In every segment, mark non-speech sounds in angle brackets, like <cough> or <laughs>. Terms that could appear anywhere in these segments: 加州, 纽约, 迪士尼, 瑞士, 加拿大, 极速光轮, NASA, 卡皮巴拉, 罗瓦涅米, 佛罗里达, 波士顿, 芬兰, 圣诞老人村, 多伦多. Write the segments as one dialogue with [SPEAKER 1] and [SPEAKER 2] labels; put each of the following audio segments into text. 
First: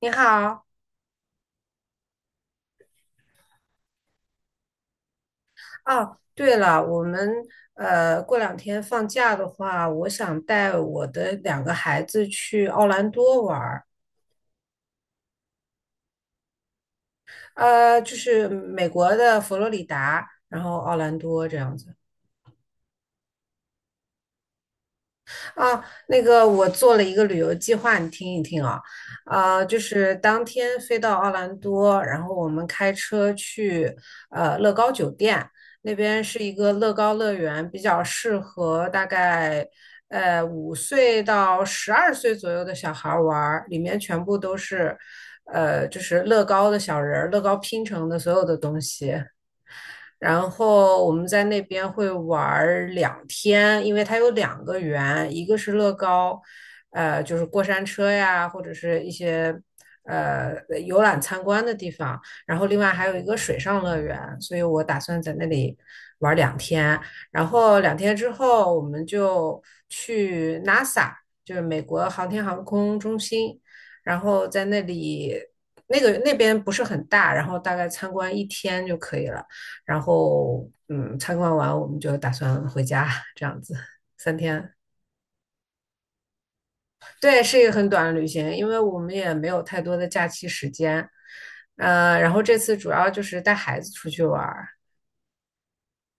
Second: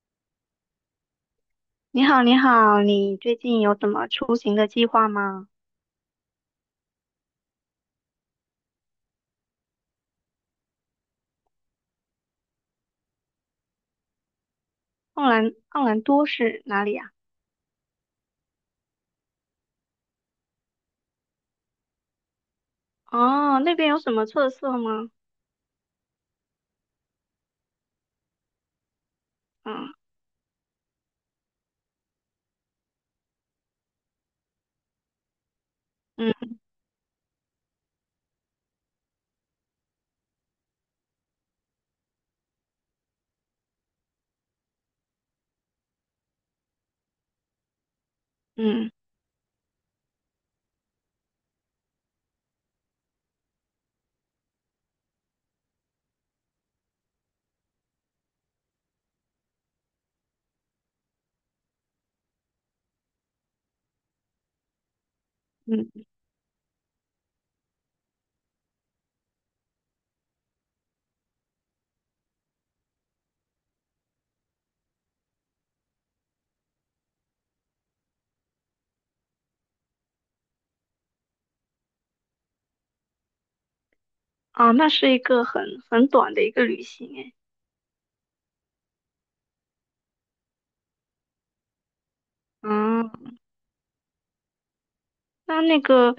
[SPEAKER 1] 你好，
[SPEAKER 2] 你好，你好，你最近有什么出行的计划吗？
[SPEAKER 1] 哦，对了，我们过两天放假的话，我想带我的两个孩子去奥兰多玩儿，
[SPEAKER 2] 奥兰多是哪里呀？
[SPEAKER 1] 就是美国的佛罗里达，然后奥兰多这样子。
[SPEAKER 2] 哦，那边有什么特色吗？
[SPEAKER 1] 啊，那个我做了一个旅游计划，你听一听啊，啊，就
[SPEAKER 2] 嗯。
[SPEAKER 1] 是当天飞到奥兰多，然后我们开车去乐高酒店，那边是一
[SPEAKER 2] 嗯。
[SPEAKER 1] 个乐高乐园，比较适合大概五岁到12岁左右的小孩玩儿，里面全部都是就是乐高的小人儿，乐高拼成的所有的东
[SPEAKER 2] 嗯。
[SPEAKER 1] 西。然后我们在那边会玩两天，因为它有两个园，一个是乐高，就是过山车呀，或者是一些呃游览参观的地方，然后另外还有一个水上乐园，所以我打算在那里
[SPEAKER 2] 嗯。
[SPEAKER 1] 玩两天，然后两天之后我们就去 NASA，就是美国航天航空中心，然后在那里。那个那边不是很大，然后大概参观一天就可以了。然后参观完我们就打算回家，这样子三
[SPEAKER 2] 啊，
[SPEAKER 1] 天。
[SPEAKER 2] 那是一个很短的一个旅行诶。
[SPEAKER 1] 对，是一个很短的旅行，因为我们也没有太多的假期时间。然后这次主要
[SPEAKER 2] 嗯，
[SPEAKER 1] 就是带孩子出去玩儿。
[SPEAKER 2] 那个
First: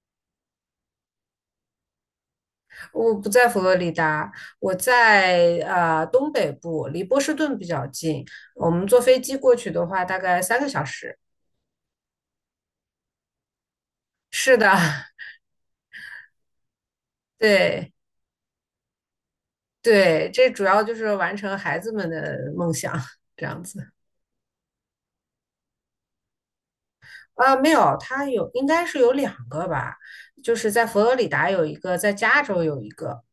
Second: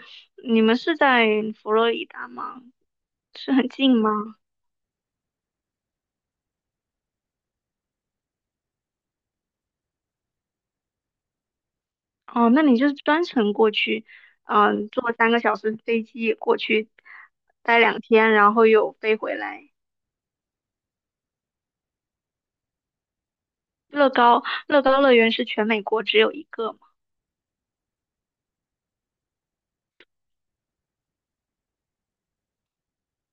[SPEAKER 2] 你们是在佛罗里达吗？
[SPEAKER 1] 我不在
[SPEAKER 2] 是
[SPEAKER 1] 佛
[SPEAKER 2] 很
[SPEAKER 1] 罗里
[SPEAKER 2] 近吗？
[SPEAKER 1] 达，我在东北部，离波士顿比较近。我们坐飞机过去的话，大概3个小时。
[SPEAKER 2] 哦，那你就是专程过去。
[SPEAKER 1] 是的，
[SPEAKER 2] 嗯，坐3个小时飞机过去，
[SPEAKER 1] <laughs>
[SPEAKER 2] 待
[SPEAKER 1] 对
[SPEAKER 2] 两天，然后又飞回来。
[SPEAKER 1] 对，这主要就是完成孩子们的梦想，这样子。
[SPEAKER 2] 乐高乐高乐园是全美国只有一个？
[SPEAKER 1] 啊，没有，它有应该是有两个吧，就是在佛罗里达有一个，在加州有一个，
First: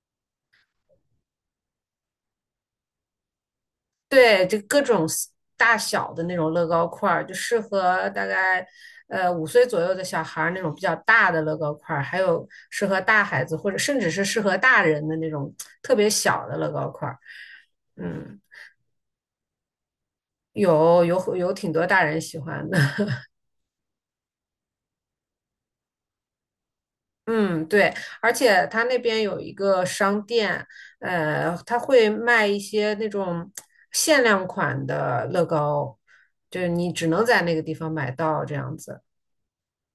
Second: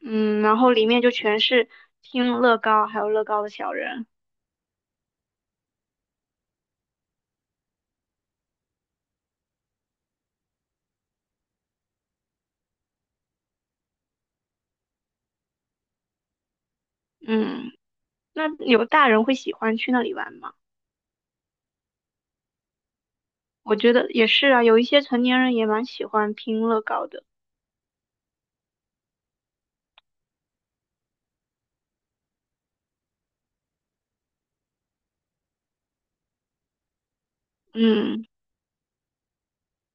[SPEAKER 2] 嗯，然后里面就全是听乐高还有乐高的小人。
[SPEAKER 1] 对，就各种 大小的那种乐高块儿，就适合大概五岁左右的小孩儿那种比较大的乐高块儿，还有适合大孩子或者甚至是适合大人的那种特别小的乐高块儿，
[SPEAKER 2] 嗯，
[SPEAKER 1] 嗯，
[SPEAKER 2] 那有大人会喜欢去那里玩吗？
[SPEAKER 1] 有有有挺多大人喜欢的。
[SPEAKER 2] 我觉得也是啊，有一些成年人也蛮喜欢拼乐高的。
[SPEAKER 1] 嗯，对，而且他那边有一个商店，他会卖一些那种限量款的乐高，就是你只能在那个地方买
[SPEAKER 2] 嗯。
[SPEAKER 1] 到这样子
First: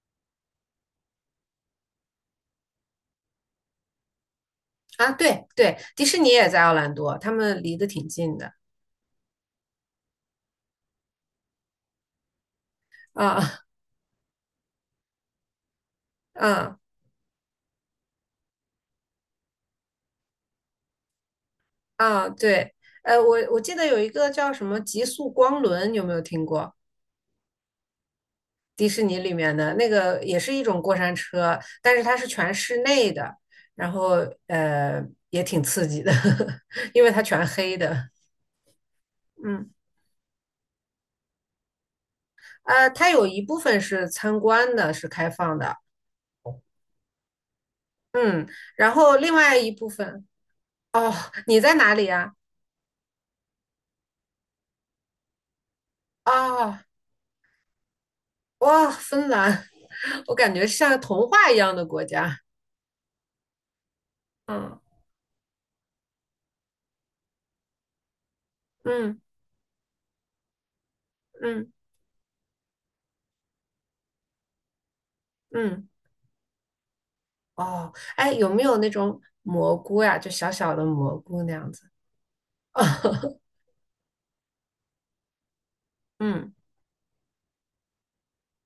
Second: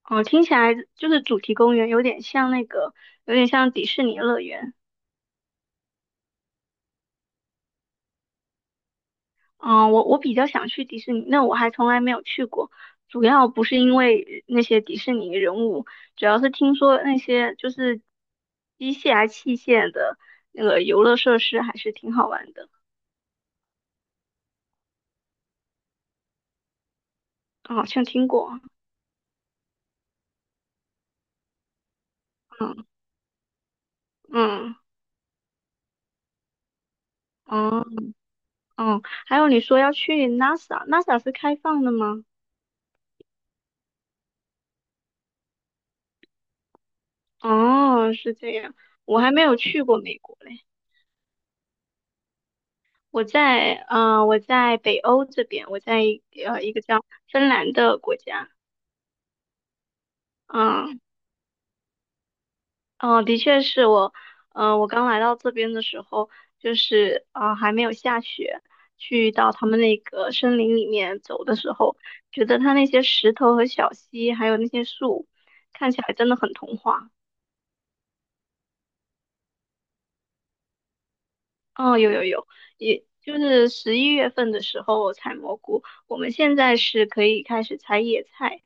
[SPEAKER 2] 哦，听起来就是主题公园有点像那个，有点像迪士尼乐园。
[SPEAKER 1] 啊。对对，迪士尼也在奥兰多，他们离得挺近的
[SPEAKER 2] 嗯，我比较想去迪士尼，那我还从来没有去过。主要
[SPEAKER 1] 啊，
[SPEAKER 2] 不是因为那些迪士尼人物，主要是听
[SPEAKER 1] 啊
[SPEAKER 2] 说那些就是机械啊器械的那个游乐设施还是挺好
[SPEAKER 1] 啊，
[SPEAKER 2] 玩的。
[SPEAKER 1] 对，我记得有一个叫什么极速光轮，有没有听过？
[SPEAKER 2] 嗯，好像听过。
[SPEAKER 1] 迪士尼里面的那个也是一种过山车，但是它是全室
[SPEAKER 2] 嗯。
[SPEAKER 1] 内的，然后
[SPEAKER 2] 嗯。
[SPEAKER 1] 呃也挺刺激的，<laughs> 因为它全黑
[SPEAKER 2] 嗯。
[SPEAKER 1] 的。
[SPEAKER 2] 嗯。还有你
[SPEAKER 1] 嗯，
[SPEAKER 2] 说要去 NASA，NASA 是开放的吗？
[SPEAKER 1] 它有一部分是参观的，是开放的。
[SPEAKER 2] 哦，是
[SPEAKER 1] 嗯，
[SPEAKER 2] 这样。
[SPEAKER 1] 然后
[SPEAKER 2] 我还
[SPEAKER 1] 另
[SPEAKER 2] 没有
[SPEAKER 1] 外一
[SPEAKER 2] 去
[SPEAKER 1] 部
[SPEAKER 2] 过美
[SPEAKER 1] 分，
[SPEAKER 2] 国嘞。
[SPEAKER 1] 哦，你在哪里呀？
[SPEAKER 2] 我在北欧这边，我在一呃一
[SPEAKER 1] 哦，
[SPEAKER 2] 个叫芬兰的国家。
[SPEAKER 1] 哇，芬兰，<laughs> 我感觉像
[SPEAKER 2] 嗯。
[SPEAKER 1] 童话一样的国家。
[SPEAKER 2] 嗯，的确是。我，嗯、
[SPEAKER 1] 嗯
[SPEAKER 2] 我刚来到这边的时候，就是啊、还没有下雪，
[SPEAKER 1] 嗯
[SPEAKER 2] 去到他们那个森林里面走的
[SPEAKER 1] 嗯
[SPEAKER 2] 时候，觉得它那些石头和小溪，还有那些树，
[SPEAKER 1] 嗯，
[SPEAKER 2] 看起来真的很童话。
[SPEAKER 1] 哦，哎，有没有那种蘑菇呀？就小小的蘑菇那样子？
[SPEAKER 2] 哦，有，有，有，也就
[SPEAKER 1] <laughs>
[SPEAKER 2] 是11月份的时候采蘑菇，我们
[SPEAKER 1] 嗯
[SPEAKER 2] 现在是可以开始采野菜，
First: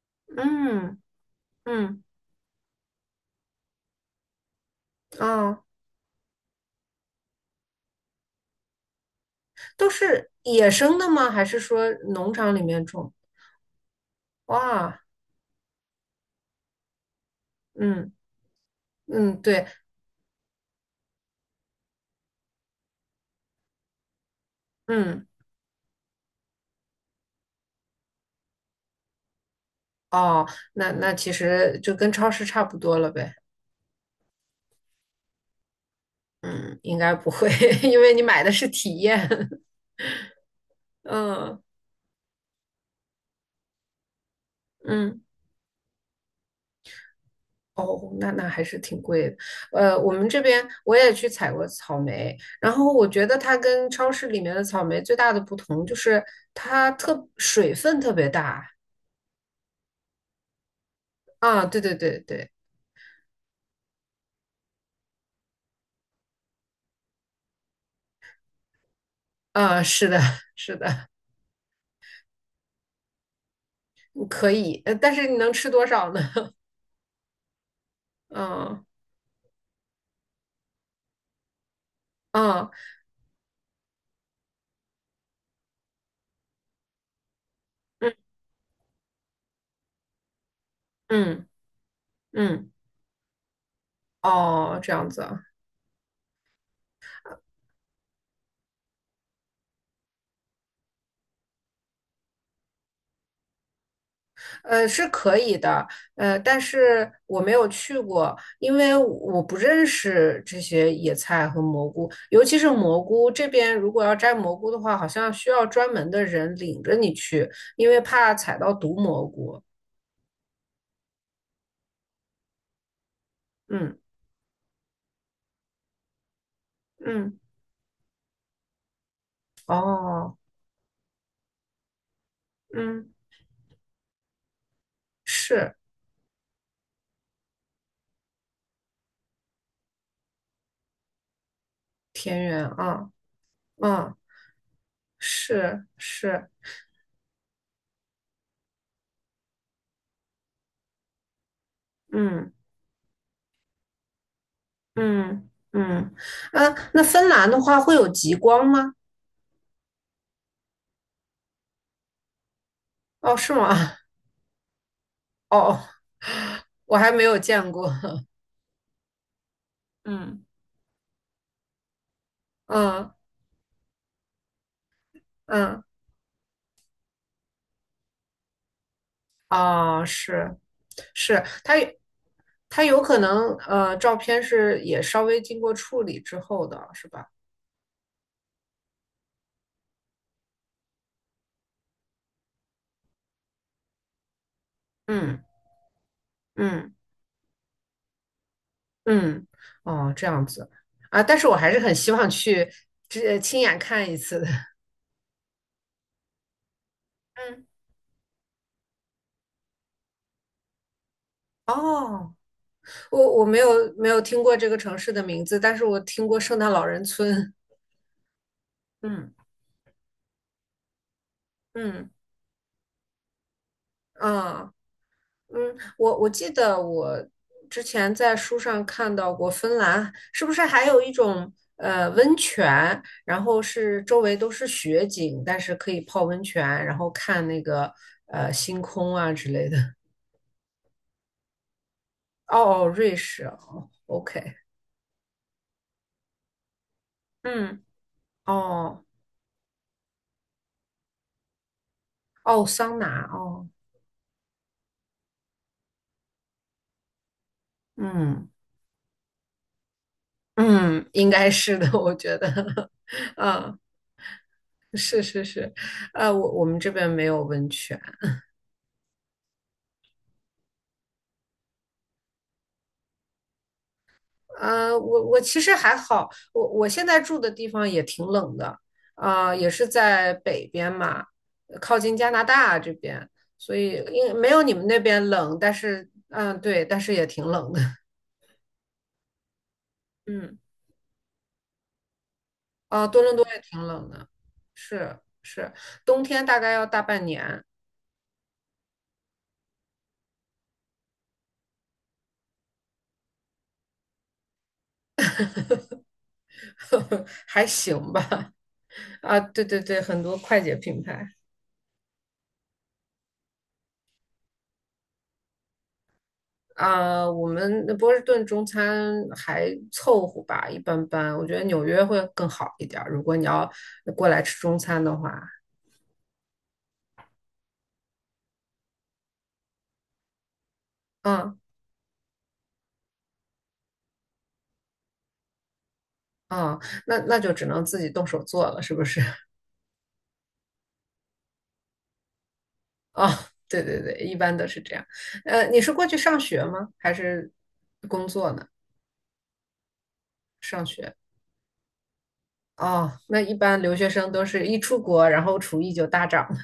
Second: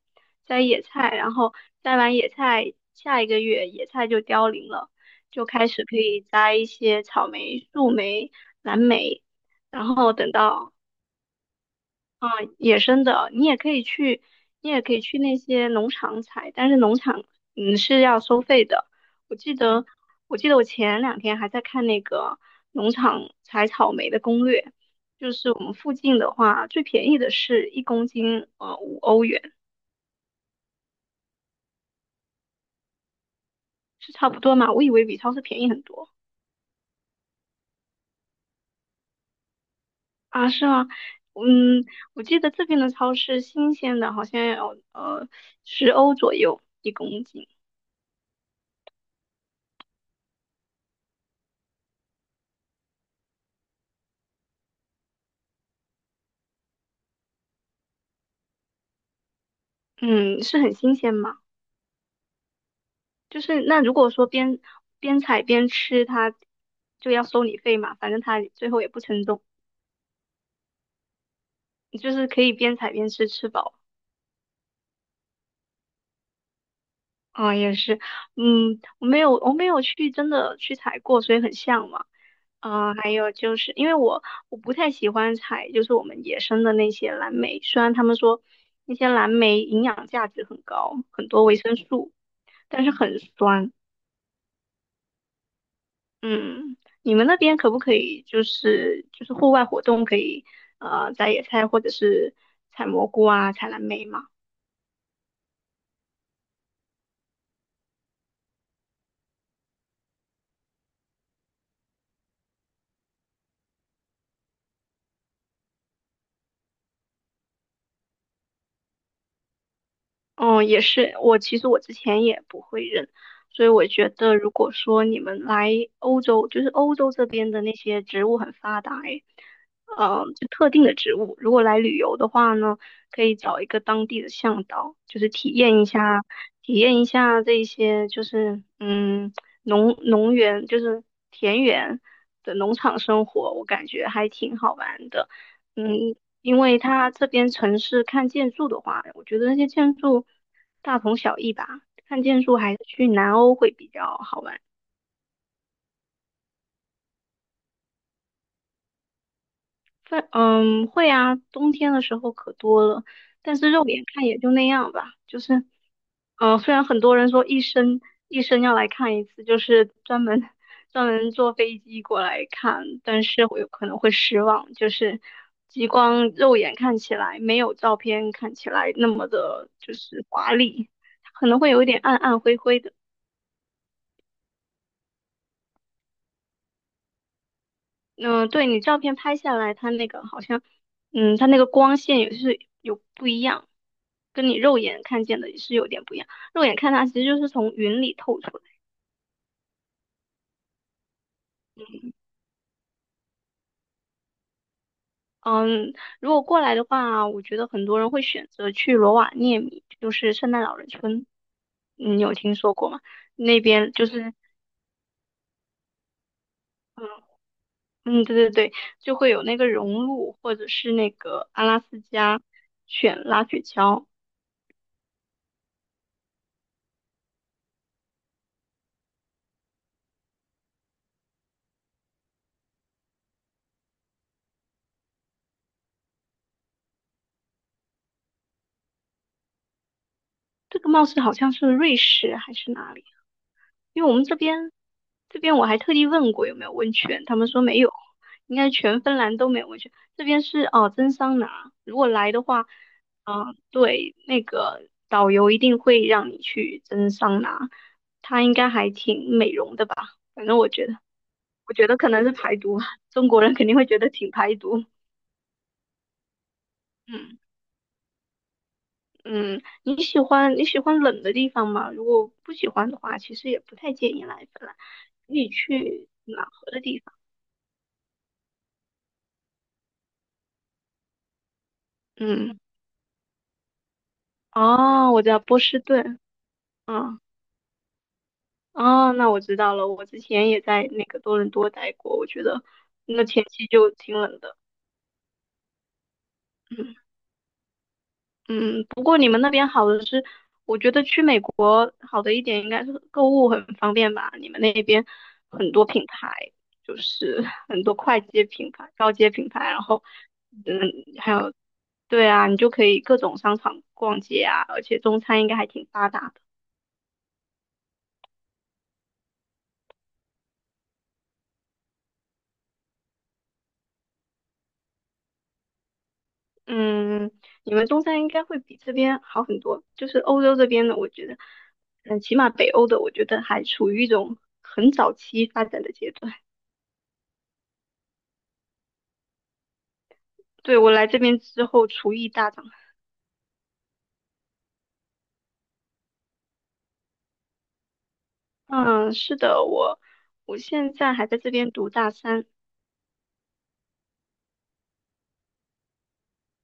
[SPEAKER 2] 摘野
[SPEAKER 1] 嗯
[SPEAKER 2] 菜，然后摘
[SPEAKER 1] 嗯，
[SPEAKER 2] 完野菜，下一个月野菜就凋零了，就
[SPEAKER 1] 啊，
[SPEAKER 2] 开始可以摘一些草莓、树莓、蓝莓，然
[SPEAKER 1] 都
[SPEAKER 2] 后
[SPEAKER 1] 是
[SPEAKER 2] 等
[SPEAKER 1] 野
[SPEAKER 2] 到
[SPEAKER 1] 生的吗？还是说农场里
[SPEAKER 2] 野
[SPEAKER 1] 面
[SPEAKER 2] 生
[SPEAKER 1] 种？
[SPEAKER 2] 的，你也可以去。你也可
[SPEAKER 1] 哇，
[SPEAKER 2] 以去那些农场采，但是农场是
[SPEAKER 1] 嗯
[SPEAKER 2] 要收费的。我
[SPEAKER 1] 嗯，
[SPEAKER 2] 记
[SPEAKER 1] 对，
[SPEAKER 2] 得，我前两天还在看那个农场采草莓的攻略，
[SPEAKER 1] 嗯，
[SPEAKER 2] 就是我们附近的话，最便宜的是一公斤5欧元。
[SPEAKER 1] 哦，那其实就跟超市差不多了呗。
[SPEAKER 2] 是差不多嘛？我以为比超市便宜很多。
[SPEAKER 1] 嗯，应该不会，<laughs> 因为你买的是体验。<laughs>
[SPEAKER 2] 啊，是吗？
[SPEAKER 1] 嗯
[SPEAKER 2] 嗯，我记得这边的超市新鲜的好像要
[SPEAKER 1] 嗯，
[SPEAKER 2] 10欧左右一公斤。
[SPEAKER 1] 哦，那还是挺贵的。我们这边我也去采过草莓，然后我觉得它跟超市里面的草莓最大的不同就是它特水分特别大。
[SPEAKER 2] 嗯，是很新鲜吗？
[SPEAKER 1] 啊，对对对对，
[SPEAKER 2] 就是那如果说边采边吃，它就要收你费嘛，反正它最后也不称重，
[SPEAKER 1] 啊，是的，是的，
[SPEAKER 2] 你就是可以边采边吃，吃饱。
[SPEAKER 1] 可以，但是你能吃多少呢？<laughs>
[SPEAKER 2] 啊、也是。嗯，
[SPEAKER 1] 嗯
[SPEAKER 2] 我没有去真的去采过，所以很向往。
[SPEAKER 1] 嗯
[SPEAKER 2] 啊、还有就是因为我不太喜欢采，就是我们野生的那些蓝莓，虽然他
[SPEAKER 1] 嗯
[SPEAKER 2] 们说那些蓝莓营养价值很高，很多
[SPEAKER 1] 嗯
[SPEAKER 2] 维生素，
[SPEAKER 1] 嗯，
[SPEAKER 2] 但是很酸。
[SPEAKER 1] 哦，这样子啊，
[SPEAKER 2] 嗯，你们那边可不可以就是户外活动可以摘野菜或者是采蘑菇啊、采蓝莓吗？
[SPEAKER 1] 是可以的，但是我没有去过，因为我不认识这些野菜和蘑菇，尤其是蘑菇这边，如果要摘蘑菇的话，好像需要专门的人领着你去，因为怕踩到毒蘑菇。
[SPEAKER 2] 哦，也是。我其实之前也不会认，所以我
[SPEAKER 1] 嗯
[SPEAKER 2] 觉得如果说你们来欧洲，就是欧洲这
[SPEAKER 1] 嗯，
[SPEAKER 2] 边的那些植物很发达，诶。
[SPEAKER 1] 哦，
[SPEAKER 2] 就特定的植物，如果来旅游的话呢，
[SPEAKER 1] 嗯，
[SPEAKER 2] 可以找一个当地的向导，就是体
[SPEAKER 1] 是
[SPEAKER 2] 验一下，体验一下这一些就是农园，就是田园
[SPEAKER 1] 田
[SPEAKER 2] 的
[SPEAKER 1] 园
[SPEAKER 2] 农场
[SPEAKER 1] 啊，
[SPEAKER 2] 生活，我感觉
[SPEAKER 1] 嗯。
[SPEAKER 2] 还挺好玩的。
[SPEAKER 1] 是
[SPEAKER 2] 嗯，
[SPEAKER 1] 是，
[SPEAKER 2] 因为它这边城市看建筑的话，我觉得那些建筑大同小异吧，看建
[SPEAKER 1] 嗯
[SPEAKER 2] 筑还是去南欧会比较好玩。
[SPEAKER 1] 嗯嗯，啊，那芬兰的话会有极光吗？
[SPEAKER 2] 非嗯会啊，冬天的时候可多了，
[SPEAKER 1] 哦，是
[SPEAKER 2] 但
[SPEAKER 1] 吗？
[SPEAKER 2] 是肉眼
[SPEAKER 1] <laughs>
[SPEAKER 2] 看也就那样吧。就是，
[SPEAKER 1] 哦，
[SPEAKER 2] 嗯、虽然
[SPEAKER 1] 我
[SPEAKER 2] 很
[SPEAKER 1] 还
[SPEAKER 2] 多
[SPEAKER 1] 没
[SPEAKER 2] 人
[SPEAKER 1] 有
[SPEAKER 2] 说一
[SPEAKER 1] 见过。
[SPEAKER 2] 生
[SPEAKER 1] <laughs>
[SPEAKER 2] 一生要来看一次，就是专门
[SPEAKER 1] 嗯，
[SPEAKER 2] 专门坐飞机过来看，
[SPEAKER 1] 嗯
[SPEAKER 2] 但是我有可能会失望，就是
[SPEAKER 1] 嗯，
[SPEAKER 2] 极光肉眼看起来没有照片看起来那么的，就
[SPEAKER 1] 哦，
[SPEAKER 2] 是华
[SPEAKER 1] 是
[SPEAKER 2] 丽，它
[SPEAKER 1] 是，
[SPEAKER 2] 可能会
[SPEAKER 1] 它
[SPEAKER 2] 有一
[SPEAKER 1] 有
[SPEAKER 2] 点暗暗灰灰的。
[SPEAKER 1] 可能，照片是也稍微经过处理之后的，是吧？
[SPEAKER 2] 嗯，对你照片拍下来，它那个好像，嗯，它那个光线也是有不一样，跟你肉眼看见
[SPEAKER 1] 嗯
[SPEAKER 2] 的也是有点不一样。肉眼看
[SPEAKER 1] 嗯
[SPEAKER 2] 它其实就是从云里透出来。
[SPEAKER 1] 嗯，哦，这样子啊，但是我还是很希望去这亲眼看一次的。
[SPEAKER 2] 嗯，如果过来的话，我觉
[SPEAKER 1] 嗯，
[SPEAKER 2] 得很多人会选择去罗瓦涅米，就是圣诞老人村。嗯，你
[SPEAKER 1] 哦。
[SPEAKER 2] 有听说过吗？
[SPEAKER 1] 我没
[SPEAKER 2] 那
[SPEAKER 1] 有
[SPEAKER 2] 边就是。
[SPEAKER 1] 听过这个城市的名字，但是我听过圣诞老人
[SPEAKER 2] 嗯。
[SPEAKER 1] 村。
[SPEAKER 2] 嗯，对，对，对，就会
[SPEAKER 1] 嗯
[SPEAKER 2] 有那个融鹿，或者是那个阿拉斯
[SPEAKER 1] 嗯
[SPEAKER 2] 加犬拉雪橇。
[SPEAKER 1] 啊嗯，我记得我之前在书上看到过芬兰，是不是还有一种温泉，然后是周围都是雪景，但是可以泡温泉，然后看那个星空啊之类的。<laughs>
[SPEAKER 2] 这个貌似好像是瑞士还是
[SPEAKER 1] 哦哦，
[SPEAKER 2] 哪里？
[SPEAKER 1] 瑞士哦
[SPEAKER 2] 因为我们这
[SPEAKER 1] ，OK，
[SPEAKER 2] 边这边我还特地问过有没有温泉，他们说没
[SPEAKER 1] 嗯，
[SPEAKER 2] 有，应该全
[SPEAKER 1] 哦
[SPEAKER 2] 芬兰都没有温泉。这边是蒸桑拿，如果来的
[SPEAKER 1] 哦，
[SPEAKER 2] 话，
[SPEAKER 1] 桑拿
[SPEAKER 2] 嗯、
[SPEAKER 1] 哦，
[SPEAKER 2] 对，那个导游一定会让你去蒸桑拿。它
[SPEAKER 1] 嗯。
[SPEAKER 2] 应该还挺美容的吧？反正我觉得，
[SPEAKER 1] 嗯，应该是的，
[SPEAKER 2] 可
[SPEAKER 1] 我
[SPEAKER 2] 能是
[SPEAKER 1] 觉得，
[SPEAKER 2] 排毒吧，
[SPEAKER 1] <laughs>
[SPEAKER 2] 中国人肯定
[SPEAKER 1] 啊，
[SPEAKER 2] 会觉得挺排毒。
[SPEAKER 1] 是是是，我们这边没
[SPEAKER 2] 嗯。
[SPEAKER 1] 有温泉，
[SPEAKER 2] 嗯，你喜欢冷的地方吗？如果不喜欢的话，其实也不太建议来芬兰，
[SPEAKER 1] 啊，我
[SPEAKER 2] 你
[SPEAKER 1] 其实还
[SPEAKER 2] 去
[SPEAKER 1] 好，
[SPEAKER 2] 暖
[SPEAKER 1] 我
[SPEAKER 2] 和的
[SPEAKER 1] 我
[SPEAKER 2] 地
[SPEAKER 1] 现
[SPEAKER 2] 方。
[SPEAKER 1] 在住的地方也挺冷的，啊、也是在北边嘛，靠近加拿
[SPEAKER 2] 嗯。
[SPEAKER 1] 大这边，所以应没有你们那
[SPEAKER 2] 哦，我
[SPEAKER 1] 边
[SPEAKER 2] 知道
[SPEAKER 1] 冷，
[SPEAKER 2] 波
[SPEAKER 1] 但
[SPEAKER 2] 士
[SPEAKER 1] 是，
[SPEAKER 2] 顿。
[SPEAKER 1] 嗯、对，但是
[SPEAKER 2] 嗯。
[SPEAKER 1] 也挺冷的，<laughs>
[SPEAKER 2] 哦，那我知道了。我之前
[SPEAKER 1] 嗯，
[SPEAKER 2] 也在那个多伦多待过，我觉得
[SPEAKER 1] 啊、多
[SPEAKER 2] 那
[SPEAKER 1] 伦
[SPEAKER 2] 天
[SPEAKER 1] 多也
[SPEAKER 2] 气
[SPEAKER 1] 挺
[SPEAKER 2] 就
[SPEAKER 1] 冷
[SPEAKER 2] 挺
[SPEAKER 1] 的，
[SPEAKER 2] 冷的。
[SPEAKER 1] 是是，冬天大概要
[SPEAKER 2] 嗯。
[SPEAKER 1] 大半年，
[SPEAKER 2] 嗯，不过你们那边好的是，我觉得去美国好的一点应该是购物很方便吧？你们那边很多品牌，就
[SPEAKER 1] <laughs>
[SPEAKER 2] 是
[SPEAKER 1] 还
[SPEAKER 2] 很多
[SPEAKER 1] 行
[SPEAKER 2] 快捷
[SPEAKER 1] 吧，
[SPEAKER 2] 品牌、高阶
[SPEAKER 1] 啊，
[SPEAKER 2] 品牌，
[SPEAKER 1] 对对
[SPEAKER 2] 然
[SPEAKER 1] 对，
[SPEAKER 2] 后
[SPEAKER 1] 很多快捷
[SPEAKER 2] 嗯，
[SPEAKER 1] 品
[SPEAKER 2] 还
[SPEAKER 1] 牌
[SPEAKER 2] 有，对啊，你就可以各种商场逛街啊，而且中餐应该还挺发达。
[SPEAKER 1] 啊，我们波士顿中餐还凑合吧，一般般。我觉得纽约会更好一点儿，如果你要过来吃中餐的话，
[SPEAKER 2] 嗯，你们中餐应该会比这边好很多。就是欧洲这边的，我觉得，
[SPEAKER 1] 嗯
[SPEAKER 2] 嗯，起码北欧的，我觉得还处于一种很早期发展的阶段。
[SPEAKER 1] 嗯，那就只能自己动手做了，是不是？<laughs>
[SPEAKER 2] 对，我来这边之后，厨艺大涨。
[SPEAKER 1] 啊，对对对，一般都是这样。你是过去上学吗？还是工作呢？
[SPEAKER 2] 嗯，是的，我
[SPEAKER 1] 上
[SPEAKER 2] 现在
[SPEAKER 1] 学。
[SPEAKER 2] 还在这边读大三。
[SPEAKER 1] 哦，那一般留学生都是一出国，然后厨艺就大涨了。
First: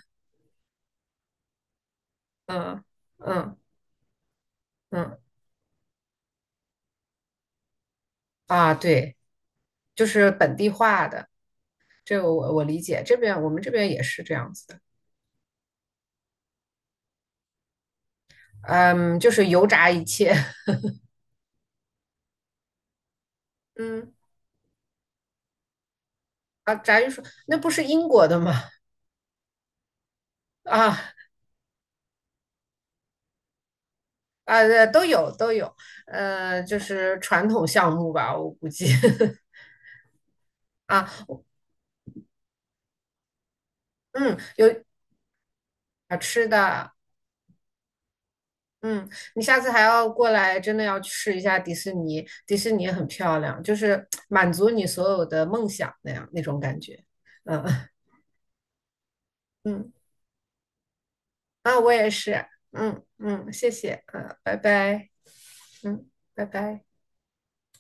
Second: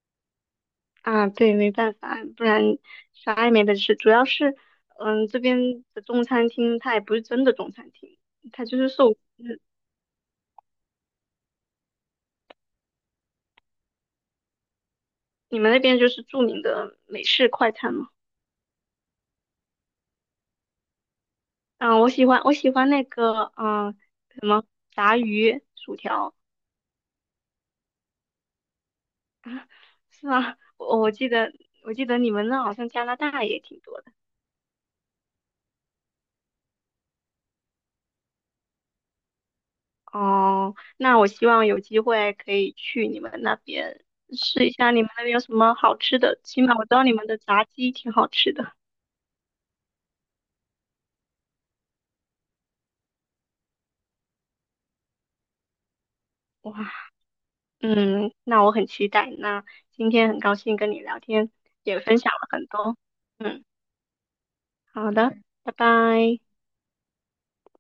[SPEAKER 2] 啊。对，没办法，不然
[SPEAKER 1] 嗯
[SPEAKER 2] 啥也
[SPEAKER 1] 嗯
[SPEAKER 2] 没得吃。主要是，
[SPEAKER 1] 嗯，
[SPEAKER 2] 嗯，这边的中餐厅它也不是真的中餐厅，它
[SPEAKER 1] 啊，
[SPEAKER 2] 就是寿
[SPEAKER 1] 对，
[SPEAKER 2] 司。
[SPEAKER 1] 就是本地化的。这个我理解，这边我们这边也是这样子的，
[SPEAKER 2] 你们那边就是著名的美式快餐吗？
[SPEAKER 1] 嗯，就是油炸一切，<laughs>
[SPEAKER 2] 嗯，我喜欢那个
[SPEAKER 1] 嗯
[SPEAKER 2] 什么炸鱼薯条
[SPEAKER 1] 啊，炸鱼薯那不是英国的吗？
[SPEAKER 2] 是吗？<laughs> 我
[SPEAKER 1] 啊
[SPEAKER 2] 我记得我记得你们那好像加拿大也挺多的
[SPEAKER 1] 啊，都有都有，就是传统项目吧，我估计 <laughs>
[SPEAKER 2] 哦。
[SPEAKER 1] 啊，
[SPEAKER 2] 那我希望有机会可以去你们那边
[SPEAKER 1] 嗯，
[SPEAKER 2] 试一
[SPEAKER 1] 有
[SPEAKER 2] 下，你们那边有什么好
[SPEAKER 1] 啊
[SPEAKER 2] 吃的？
[SPEAKER 1] 吃
[SPEAKER 2] 起码我知
[SPEAKER 1] 的，
[SPEAKER 2] 道你们的炸鸡挺好吃的。
[SPEAKER 1] 嗯，你下次还要过来，真的要去试一下迪士尼，迪士尼很漂亮，就是满足你所有的梦想那样那种感
[SPEAKER 2] 哇。
[SPEAKER 1] 觉，嗯
[SPEAKER 2] 嗯，那我很期待。
[SPEAKER 1] <laughs>
[SPEAKER 2] 那
[SPEAKER 1] 嗯
[SPEAKER 2] 今天很高兴跟你聊天，
[SPEAKER 1] 啊，我
[SPEAKER 2] 也
[SPEAKER 1] 也
[SPEAKER 2] 分享了
[SPEAKER 1] 是，
[SPEAKER 2] 很多。
[SPEAKER 1] 嗯嗯，
[SPEAKER 2] 嗯，
[SPEAKER 1] 谢谢，嗯，拜拜。
[SPEAKER 2] 好的，拜
[SPEAKER 1] 嗯，
[SPEAKER 2] 拜。
[SPEAKER 1] 拜拜。